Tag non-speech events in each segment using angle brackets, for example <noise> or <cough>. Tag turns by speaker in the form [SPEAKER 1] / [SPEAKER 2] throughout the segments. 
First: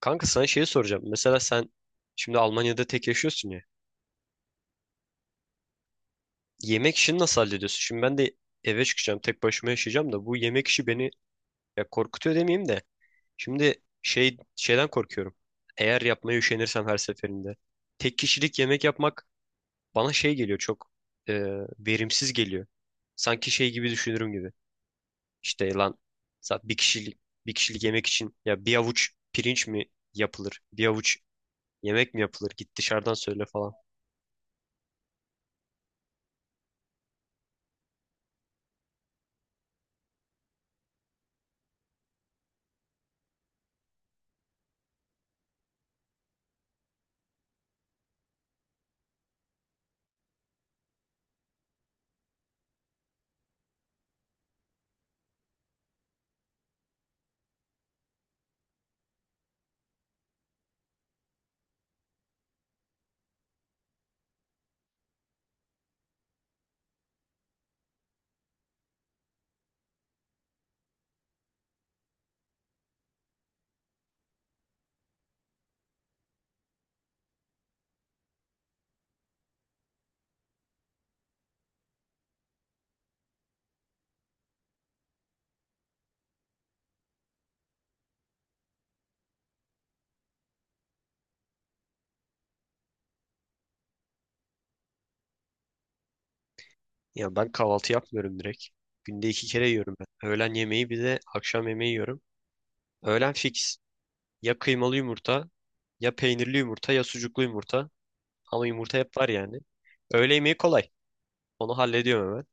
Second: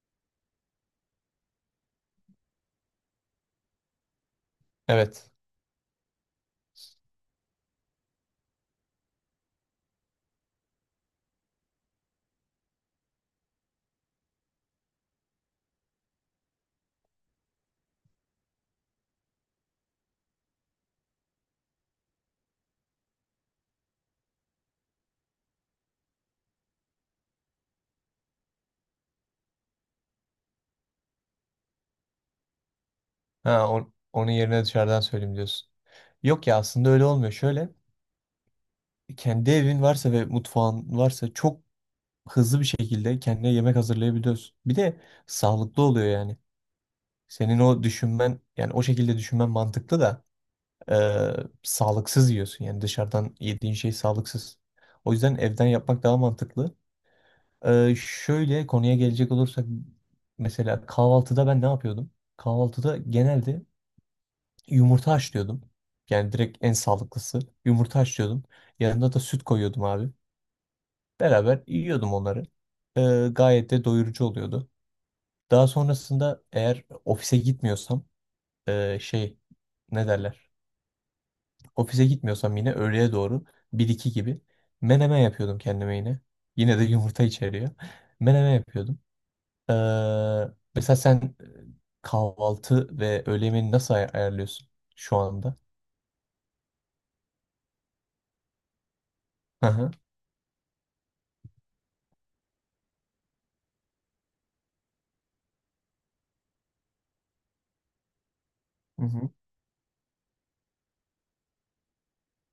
[SPEAKER 1] Kanka sana şeyi soracağım. Mesela sen şimdi Almanya'da tek yaşıyorsun ya.
[SPEAKER 2] Evet.
[SPEAKER 1] Yemek işini nasıl hallediyorsun? Şimdi ben de eve çıkacağım, tek başıma yaşayacağım da bu yemek işi beni ya korkutuyor demeyeyim de. Şimdi şeyden korkuyorum. Eğer yapmaya üşenirsem her seferinde. Tek kişilik yemek yapmak bana şey geliyor çok e, verimsiz geliyor. Sanki şey gibi düşünürüm gibi. İşte lan zaten bir kişilik yemek için ya bir avuç pirinç mi yapılır? Bir avuç yemek mi yapılır? Git dışarıdan söyle
[SPEAKER 2] Ha,
[SPEAKER 1] falan.
[SPEAKER 2] onun yerine dışarıdan söyleyeyim diyorsun. Yok ya, aslında öyle olmuyor. Şöyle, kendi evin varsa ve mutfağın varsa çok hızlı bir şekilde kendine yemek hazırlayabiliyorsun. Bir de sağlıklı oluyor yani. Senin o düşünmen, yani o şekilde düşünmen mantıklı da e, sağlıksız yiyorsun. Yani dışarıdan yediğin şey sağlıksız. O yüzden evden yapmak daha mantıklı. Şöyle konuya gelecek olursak, mesela kahvaltıda ben ne yapıyordum? Kahvaltıda genelde yumurta haşlıyordum. Yani direkt en sağlıklısı. Yumurta haşlıyordum. Yanına da süt koyuyordum abi. Beraber yiyordum onları. Gayet de doyurucu oluyordu. Daha sonrasında, eğer ofise gitmiyorsam ee, şey ne derler? Ofise gitmiyorsam yine öğleye doğru, bir iki gibi, menemen yapıyordum kendime yine. Yine de yumurta içeriyor. <laughs> Menemen yapıyordum. Ee, mesela sen, kahvaltı ve öğle yemeğini nasıl ayarlıyorsun şu anda?
[SPEAKER 1] Ya ben kahvaltı yapmıyorum direkt. Günde iki
[SPEAKER 2] Hı
[SPEAKER 1] kere
[SPEAKER 2] hı.
[SPEAKER 1] yiyorum ben. Öğlen yemeği bir de akşam yemeği yiyorum. Öğlen fix. Ya kıymalı yumurta, ya peynirli yumurta, ya sucuklu yumurta. Ama yumurta
[SPEAKER 2] Hı
[SPEAKER 1] hep var
[SPEAKER 2] hı.
[SPEAKER 1] yani. Öğle yemeği kolay. Onu hallediyorum hemen.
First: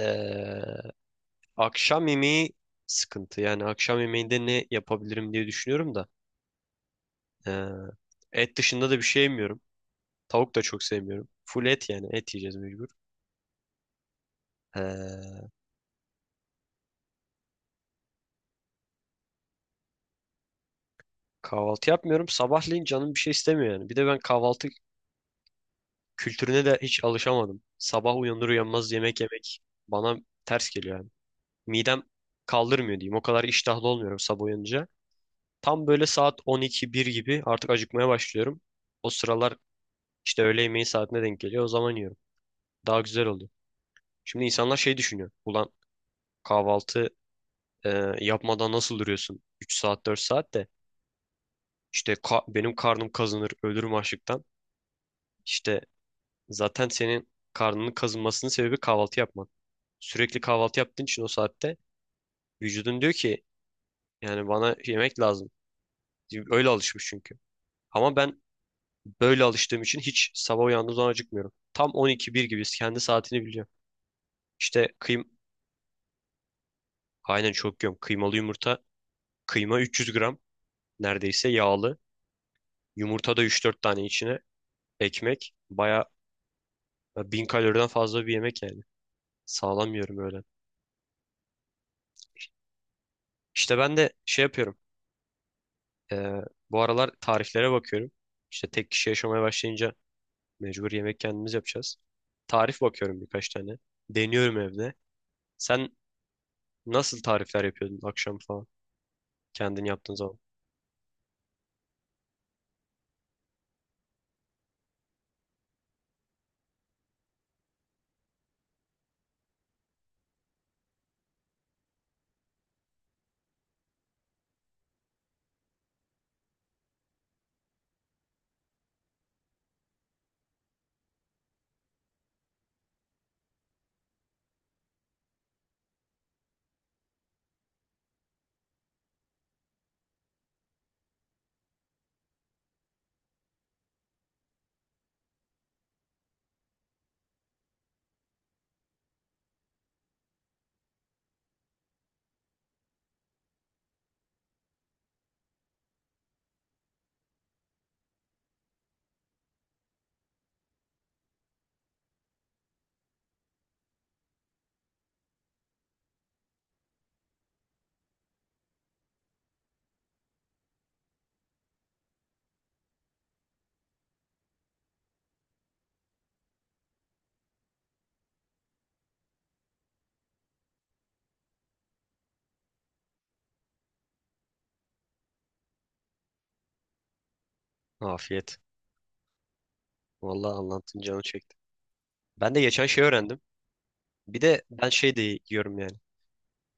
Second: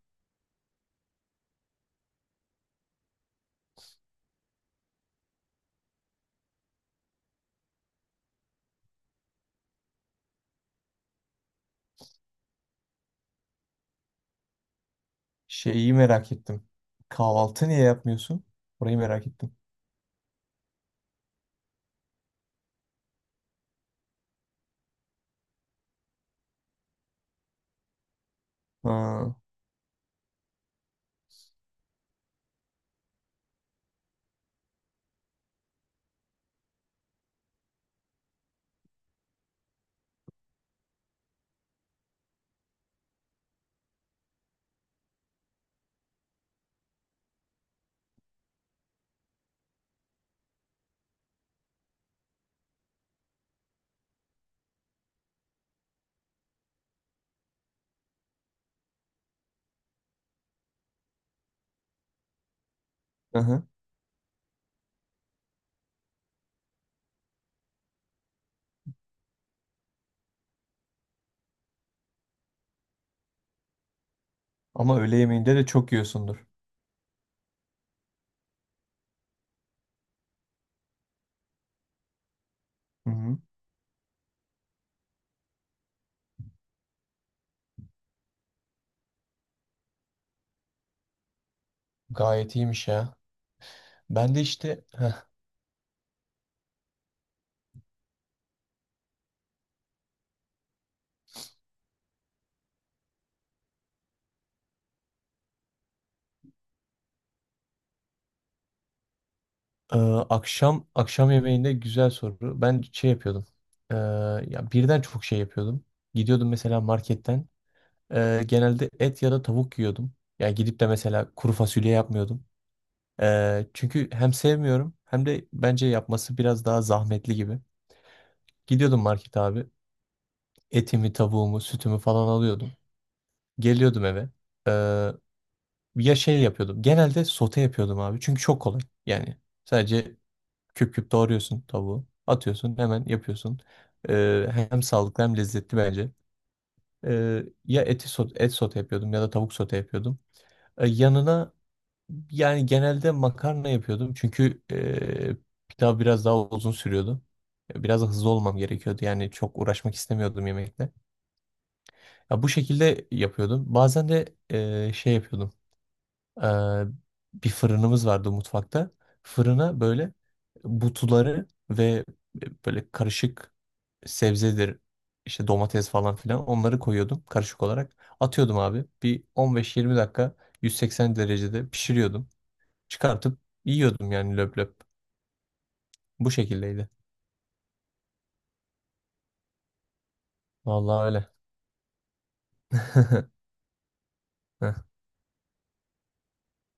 [SPEAKER 1] Ee, Akşam yemeği sıkıntı. Yani akşam yemeğinde ne yapabilirim diye düşünüyorum da. Ee, Et dışında da bir şey yemiyorum. Tavuk da çok sevmiyorum. Full et yani. Et yiyeceğiz mecbur. Ee,
[SPEAKER 2] Şeyi merak ettim. Kahvaltı niye yapmıyorsun? Orayı merak ettim.
[SPEAKER 1] Kahvaltı yapmıyorum. Sabahleyin canım bir şey istemiyor yani. Bir de ben kahvaltı kültürüne de hiç alışamadım. Sabah uyanır uyanmaz yemek
[SPEAKER 2] Ha,
[SPEAKER 1] yemek bana ters geliyor yani. Midem kaldırmıyor diyeyim. O kadar iştahlı olmuyorum sabah uyanınca. Tam böyle saat 12-1 gibi artık acıkmaya başlıyorum. O sıralar işte öğle yemeği saatine denk geliyor. O zaman yiyorum. Daha güzel oluyor. Şimdi insanlar şey düşünüyor. Ulan kahvaltı e, yapmadan nasıl duruyorsun? 3 saat 4 saat de işte benim karnım kazınır ölürüm açlıktan. İşte zaten senin karnının kazınmasının sebebi kahvaltı yapman. Sürekli kahvaltı yaptığın için o saatte vücudun diyor
[SPEAKER 2] hı
[SPEAKER 1] ki
[SPEAKER 2] hı.
[SPEAKER 1] yani bana yemek lazım. Öyle alışmış çünkü. Ama ben böyle alıştığım için hiç sabah uyandığım zaman acıkmıyorum. Tam 12-1 gibi kendi saatini biliyorum. İşte
[SPEAKER 2] Ama öğle yemeğinde de çok yiyorsundur.
[SPEAKER 1] aynen çok yiyorum. Kıymalı yumurta. Kıyma 300 gram neredeyse yağlı.
[SPEAKER 2] Hı
[SPEAKER 1] Yumurta
[SPEAKER 2] hı.
[SPEAKER 1] da 3-4 tane içine. Ekmek. Baya 1000 kaloriden fazla bir yemek yani. Sağlam yiyorum öyle.
[SPEAKER 2] Gayet iyiymiş ya.
[SPEAKER 1] İşte ben de
[SPEAKER 2] Ben de
[SPEAKER 1] şey yapıyorum.
[SPEAKER 2] işte, heh,
[SPEAKER 1] Ee, Bu aralar tariflere bakıyorum. İşte tek kişi yaşamaya başlayınca mecbur yemek kendimiz yapacağız. Tarif bakıyorum birkaç tane. Deniyorum evde. Sen nasıl tarifler yapıyordun akşam falan? Kendin
[SPEAKER 2] e,
[SPEAKER 1] yaptığın zaman.
[SPEAKER 2] akşam akşam yemeğinde güzel soru. Ben şey yapıyordum. E, ya, birden çok şey yapıyordum. Gidiyordum mesela marketten. Genelde et ya da tavuk yiyordum. Ya gidip de mesela kuru fasulye yapmıyordum. Çünkü hem sevmiyorum, hem de bence yapması biraz daha zahmetli gibi. Gidiyordum market abi. Etimi, tavuğumu, sütümü falan alıyordum. Geliyordum eve. Ee, ya, şey yapıyordum. Genelde sote yapıyordum abi. Çünkü çok kolay. Yani sadece küp küp doğruyorsun tavuğu. Atıyorsun, hemen yapıyorsun. Hem sağlıklı hem lezzetli bence. Ya eti sote, et sote yapıyordum ya da tavuk sote yapıyordum. Yanına yani genelde makarna yapıyordum. Çünkü pilav biraz daha uzun sürüyordu. Biraz da hızlı olmam gerekiyordu. Yani çok uğraşmak istemiyordum yemekle. Ya bu şekilde yapıyordum. Bazen de şey yapıyordum. E, bir fırınımız vardı mutfakta. Fırına böyle butuları ve böyle karışık sebzedir, işte domates falan filan, onları koyuyordum karışık olarak. Atıyordum abi. Bir 15-20 dakika 180 derecede pişiriyordum. Çıkartıp yiyordum yani löp löp. Bu şekildeydi.
[SPEAKER 1] Afiyet. Vallahi anlattın
[SPEAKER 2] Vallahi
[SPEAKER 1] canım
[SPEAKER 2] öyle.
[SPEAKER 1] çekti. Ben de geçen şey öğrendim.
[SPEAKER 2] <laughs>
[SPEAKER 1] Bir de
[SPEAKER 2] Heh.
[SPEAKER 1] ben şey de yiyorum yani.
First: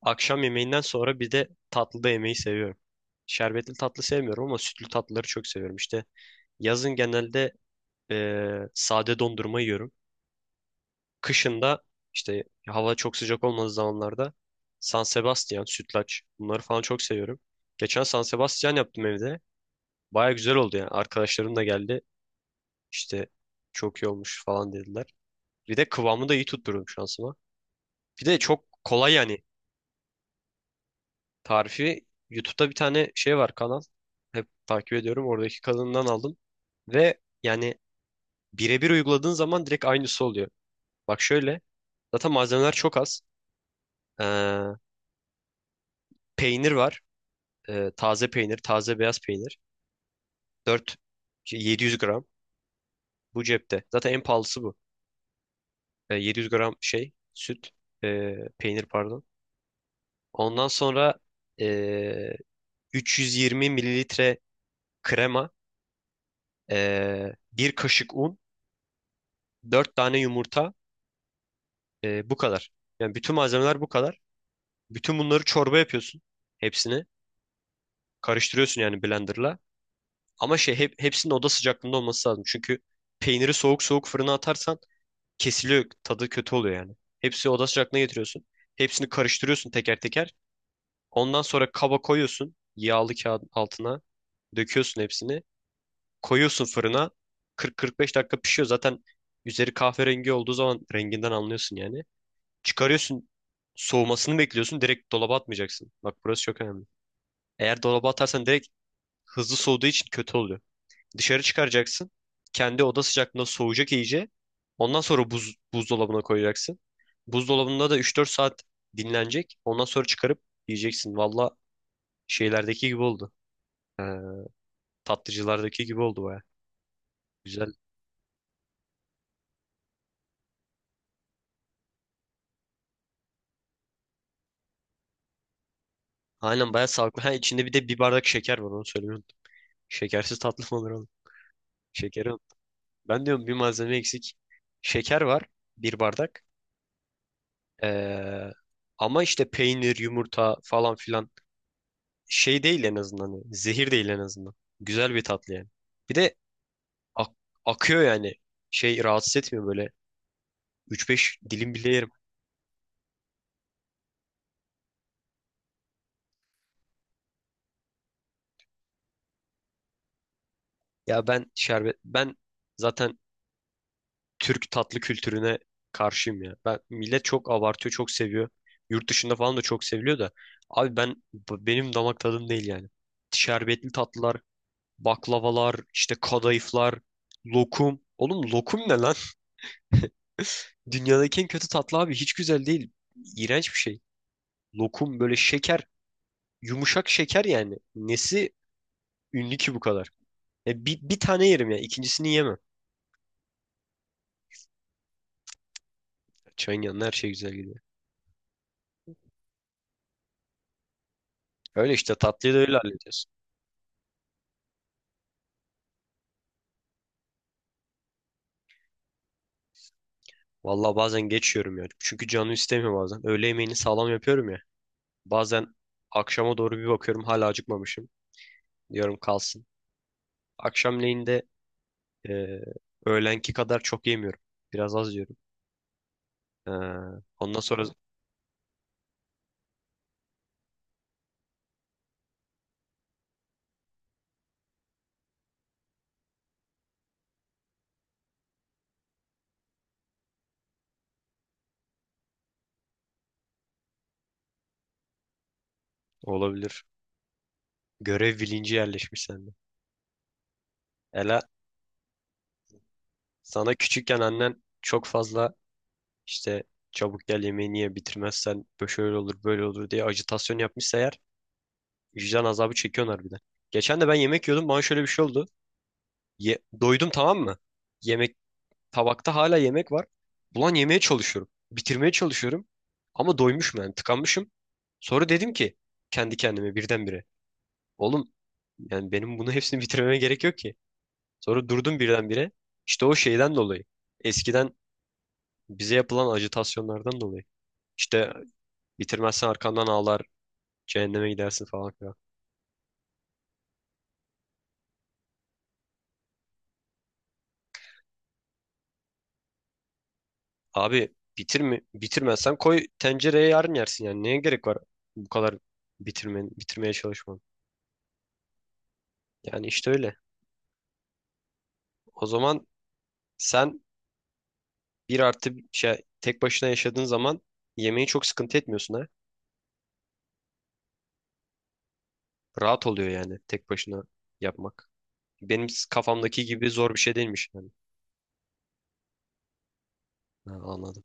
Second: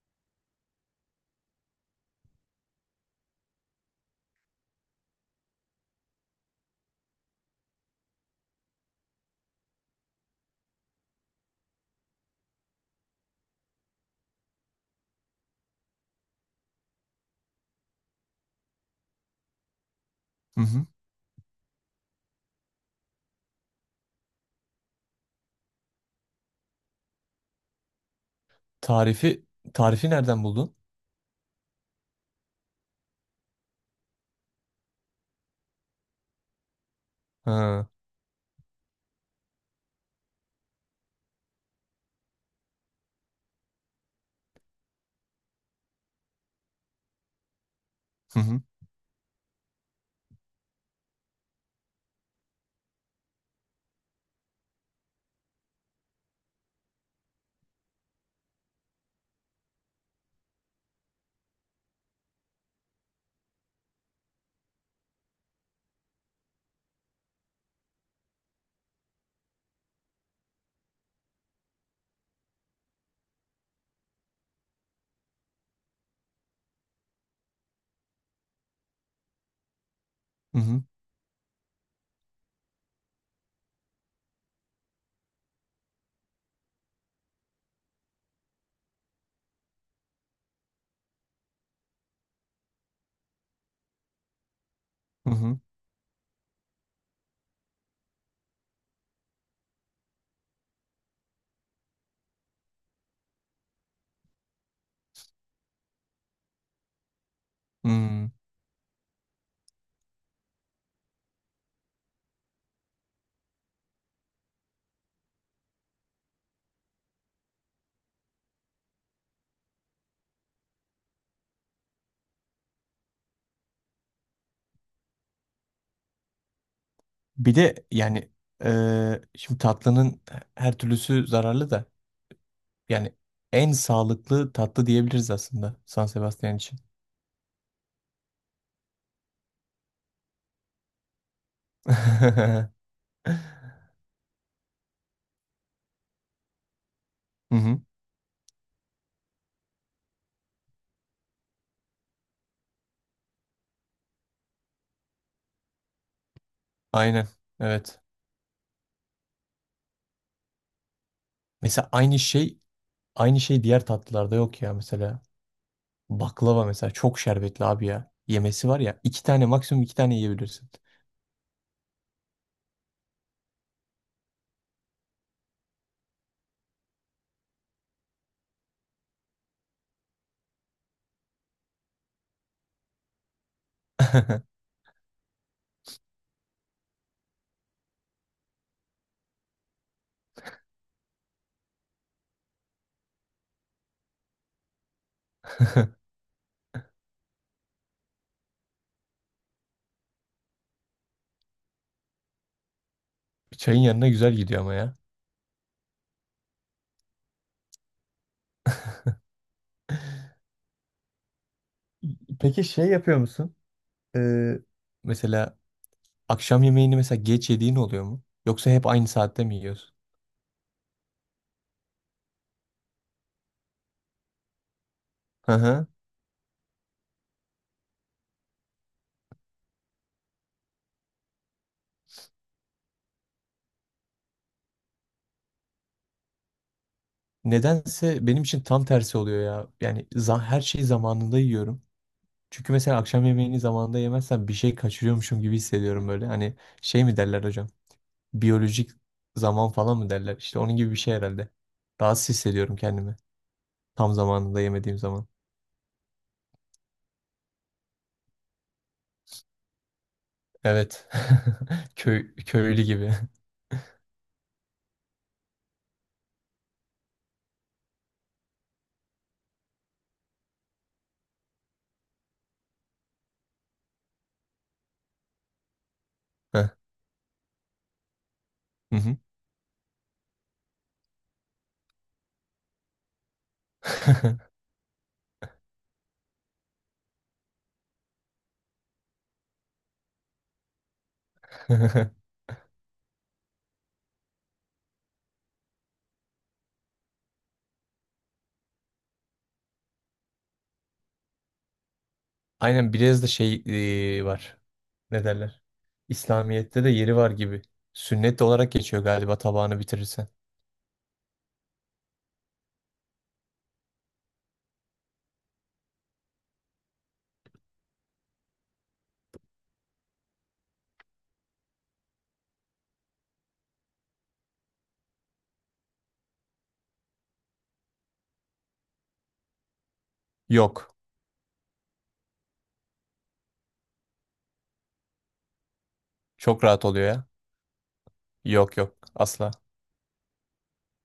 [SPEAKER 1] Akşam yemeğinden sonra bir de tatlı da yemeyi seviyorum. Şerbetli tatlı sevmiyorum ama sütlü tatlıları çok seviyorum. İşte yazın genelde sade dondurma yiyorum. Kışında işte hava çok sıcak olmadığı zamanlarda San Sebastian, sütlaç bunları falan çok seviyorum. Geçen San Sebastian yaptım evde. Baya güzel
[SPEAKER 2] Hı
[SPEAKER 1] oldu
[SPEAKER 2] hı.
[SPEAKER 1] yani. Arkadaşlarım da geldi. İşte çok iyi olmuş falan dediler. Bir de kıvamı da iyi tutturdum şansıma. Bir de çok kolay yani
[SPEAKER 2] Tarifi, tarifi nereden buldun?
[SPEAKER 1] tarifi. YouTube'da bir tane şey var kanal. Hep takip ediyorum. Oradaki kanalından aldım. Ve yani
[SPEAKER 2] Ha.
[SPEAKER 1] birebir uyguladığın zaman direkt aynısı oluyor. Bak şöyle. Zaten malzemeler çok az. Ee, Peynir var. Taze
[SPEAKER 2] Hı
[SPEAKER 1] peynir,
[SPEAKER 2] hı.
[SPEAKER 1] taze beyaz peynir. 4 700 gram bu cepte. Zaten en pahalısı bu. E, 700 gram şey süt, peynir pardon. Ondan sonra e, 320 mililitre krema, bir kaşık un, 4 tane yumurta, bu kadar. Yani bütün malzemeler bu kadar. Bütün bunları çorba yapıyorsun. Hepsini karıştırıyorsun yani blenderla. Ama
[SPEAKER 2] Hı
[SPEAKER 1] şey
[SPEAKER 2] hı.
[SPEAKER 1] hepsinin oda sıcaklığında olması lazım. Çünkü peyniri soğuk soğuk fırına atarsan kesiliyor. Tadı kötü oluyor yani. Hepsi oda sıcaklığına getiriyorsun. Hepsini karıştırıyorsun teker teker. Ondan sonra kaba koyuyorsun. Yağlı kağıdın altına. Döküyorsun
[SPEAKER 2] Hı
[SPEAKER 1] hepsini.
[SPEAKER 2] hı.
[SPEAKER 1] Koyuyorsun fırına. 40-45 dakika pişiyor. Zaten üzeri kahverengi olduğu zaman renginden anlıyorsun yani. Çıkarıyorsun. Soğumasını bekliyorsun. Direkt dolaba atmayacaksın. Bak burası çok önemli. Eğer dolaba
[SPEAKER 2] Hmm.
[SPEAKER 1] atarsan direkt hızlı soğuduğu için kötü oluyor. Dışarı çıkaracaksın. Kendi oda sıcaklığında soğuyacak iyice. Ondan sonra buzdolabına koyacaksın. Buzdolabında da 3-4 saat dinlenecek. Ondan sonra çıkarıp yiyeceksin. Valla şeylerdeki gibi oldu. Ee, Tatlıcılardaki gibi oldu baya.
[SPEAKER 2] Bir
[SPEAKER 1] Güzel.
[SPEAKER 2] de yani, şimdi tatlının her türlüsü zararlı da, yani en sağlıklı tatlı diyebiliriz aslında San Sebastian
[SPEAKER 1] Aynen
[SPEAKER 2] için.
[SPEAKER 1] baya sağlıklı. Ha içinde bir de bir bardak şeker var onu söylemeyi unuttum. Şekersiz tatlı mı olur oğlum?
[SPEAKER 2] <laughs>
[SPEAKER 1] Şekeri.
[SPEAKER 2] Hı
[SPEAKER 1] Ben diyorum bir malzeme eksik. Şeker var bir bardak.
[SPEAKER 2] hı.
[SPEAKER 1] Ee, Ama işte peynir, yumurta falan filan şey değil en azından. Yani, zehir değil en azından. Güzel bir tatlı yani. Bir de
[SPEAKER 2] Aynen.
[SPEAKER 1] ak-
[SPEAKER 2] Evet.
[SPEAKER 1] akıyor yani. Şey rahatsız etmiyor böyle. Üç beş dilim
[SPEAKER 2] Mesela
[SPEAKER 1] bile yerim.
[SPEAKER 2] aynı şey, aynı şey diğer tatlılarda yok ya mesela. Baklava mesela çok şerbetli abi ya. Yemesi var ya, iki tane, maksimum iki tane yiyebilirsin.
[SPEAKER 1] Ya ben şerbet ben zaten Türk tatlı kültürüne karşıyım ya. Ben millet çok abartıyor, çok seviyor. Yurt dışında falan da çok seviliyor da abi ben benim damak tadım değil yani. Şerbetli tatlılar,
[SPEAKER 2] <laughs>
[SPEAKER 1] baklavalar, işte kadayıflar, lokum. Oğlum lokum ne lan? <laughs> Dünyadaki en kötü tatlı abi hiç güzel değil. İğrenç bir şey. Lokum böyle şeker. Yumuşak şeker yani. Nesi ünlü ki bu kadar? E, bir tane yerim ya. İkincisini yemem.
[SPEAKER 2] Çayın yanına güzel gidiyor ama ya.
[SPEAKER 1] Çayın yanına her şey güzel gidiyor. Öyle işte tatlıyı da
[SPEAKER 2] Peki
[SPEAKER 1] öyle
[SPEAKER 2] şey yapıyor
[SPEAKER 1] hallediyoruz.
[SPEAKER 2] musun? Ee, mesela akşam yemeğini mesela geç yediğin oluyor mu? Yoksa hep aynı saatte mi yiyorsun?
[SPEAKER 1] Valla bazen geçiyorum ya. Çünkü canı istemiyor bazen. Öğle yemeğini sağlam yapıyorum ya.
[SPEAKER 2] Hı
[SPEAKER 1] Bazen
[SPEAKER 2] hı.
[SPEAKER 1] akşama doğru bir bakıyorum hala acıkmamışım. Diyorum kalsın. Akşamleyin de e, öğlenki kadar çok yemiyorum. Biraz az yiyorum. E, Ondan sonra
[SPEAKER 2] Nedense benim için tam tersi oluyor ya. Yani her şeyi zamanında yiyorum. Çünkü mesela akşam yemeğini zamanında yemezsem bir şey kaçırıyormuşum gibi hissediyorum böyle. Hani şey mi derler hocam? Biyolojik zaman falan mı derler? İşte onun gibi bir şey herhalde. Rahatsız hissediyorum kendimi, tam zamanında yemediğim zaman.
[SPEAKER 1] olabilir. Görev bilinci yerleşmiş sende.
[SPEAKER 2] Evet.
[SPEAKER 1] Ela
[SPEAKER 2] <laughs> Köy, köylü gibi.
[SPEAKER 1] sana küçükken annen çok fazla İşte çabuk gel yemeğini ye bitirmezsen böyle şöyle olur böyle olur diye ajitasyon yapmışsa eğer vicdan azabı çekiyorlar harbiden. Geçen de ben yemek yiyordum bana şöyle bir şey oldu.
[SPEAKER 2] <laughs> Heh.
[SPEAKER 1] Doydum tamam mı? Yemek
[SPEAKER 2] Hı
[SPEAKER 1] tabakta hala yemek var. Ulan yemeye çalışıyorum. Bitirmeye çalışıyorum. Ama doymuşum yani
[SPEAKER 2] hı.
[SPEAKER 1] tıkanmışım. Sonra dedim ki kendi kendime birdenbire. Oğlum yani benim bunu hepsini bitirmeme gerek yok ki. Sonra durdum
[SPEAKER 2] <laughs>
[SPEAKER 1] birdenbire. İşte o şeyden dolayı. Eskiden bize yapılan ajitasyonlardan dolayı. İşte bitirmezsen arkandan ağlar, cehenneme gidersin falan filan.
[SPEAKER 2] Aynen, biraz da şey var. Ne derler? İslamiyet'te de yeri var gibi. Sünnet olarak geçiyor galiba, tabağını bitirirsen.
[SPEAKER 1] Abi bitirme, bitirmezsen koy tencereye yarın yersin yani. Neye gerek var bu kadar bitirmen, bitirmeye çalışman? Yani işte öyle. O zaman sen bir artı şey, tek başına yaşadığın zaman yemeği çok sıkıntı etmiyorsun ha.
[SPEAKER 2] Yok.
[SPEAKER 1] Rahat oluyor yani tek başına yapmak. Benim kafamdaki
[SPEAKER 2] Çok
[SPEAKER 1] gibi
[SPEAKER 2] rahat
[SPEAKER 1] zor bir
[SPEAKER 2] oluyor
[SPEAKER 1] şey
[SPEAKER 2] ya.
[SPEAKER 1] değilmiş yani.
[SPEAKER 2] Yok yok. Asla.
[SPEAKER 1] Ha, anladım.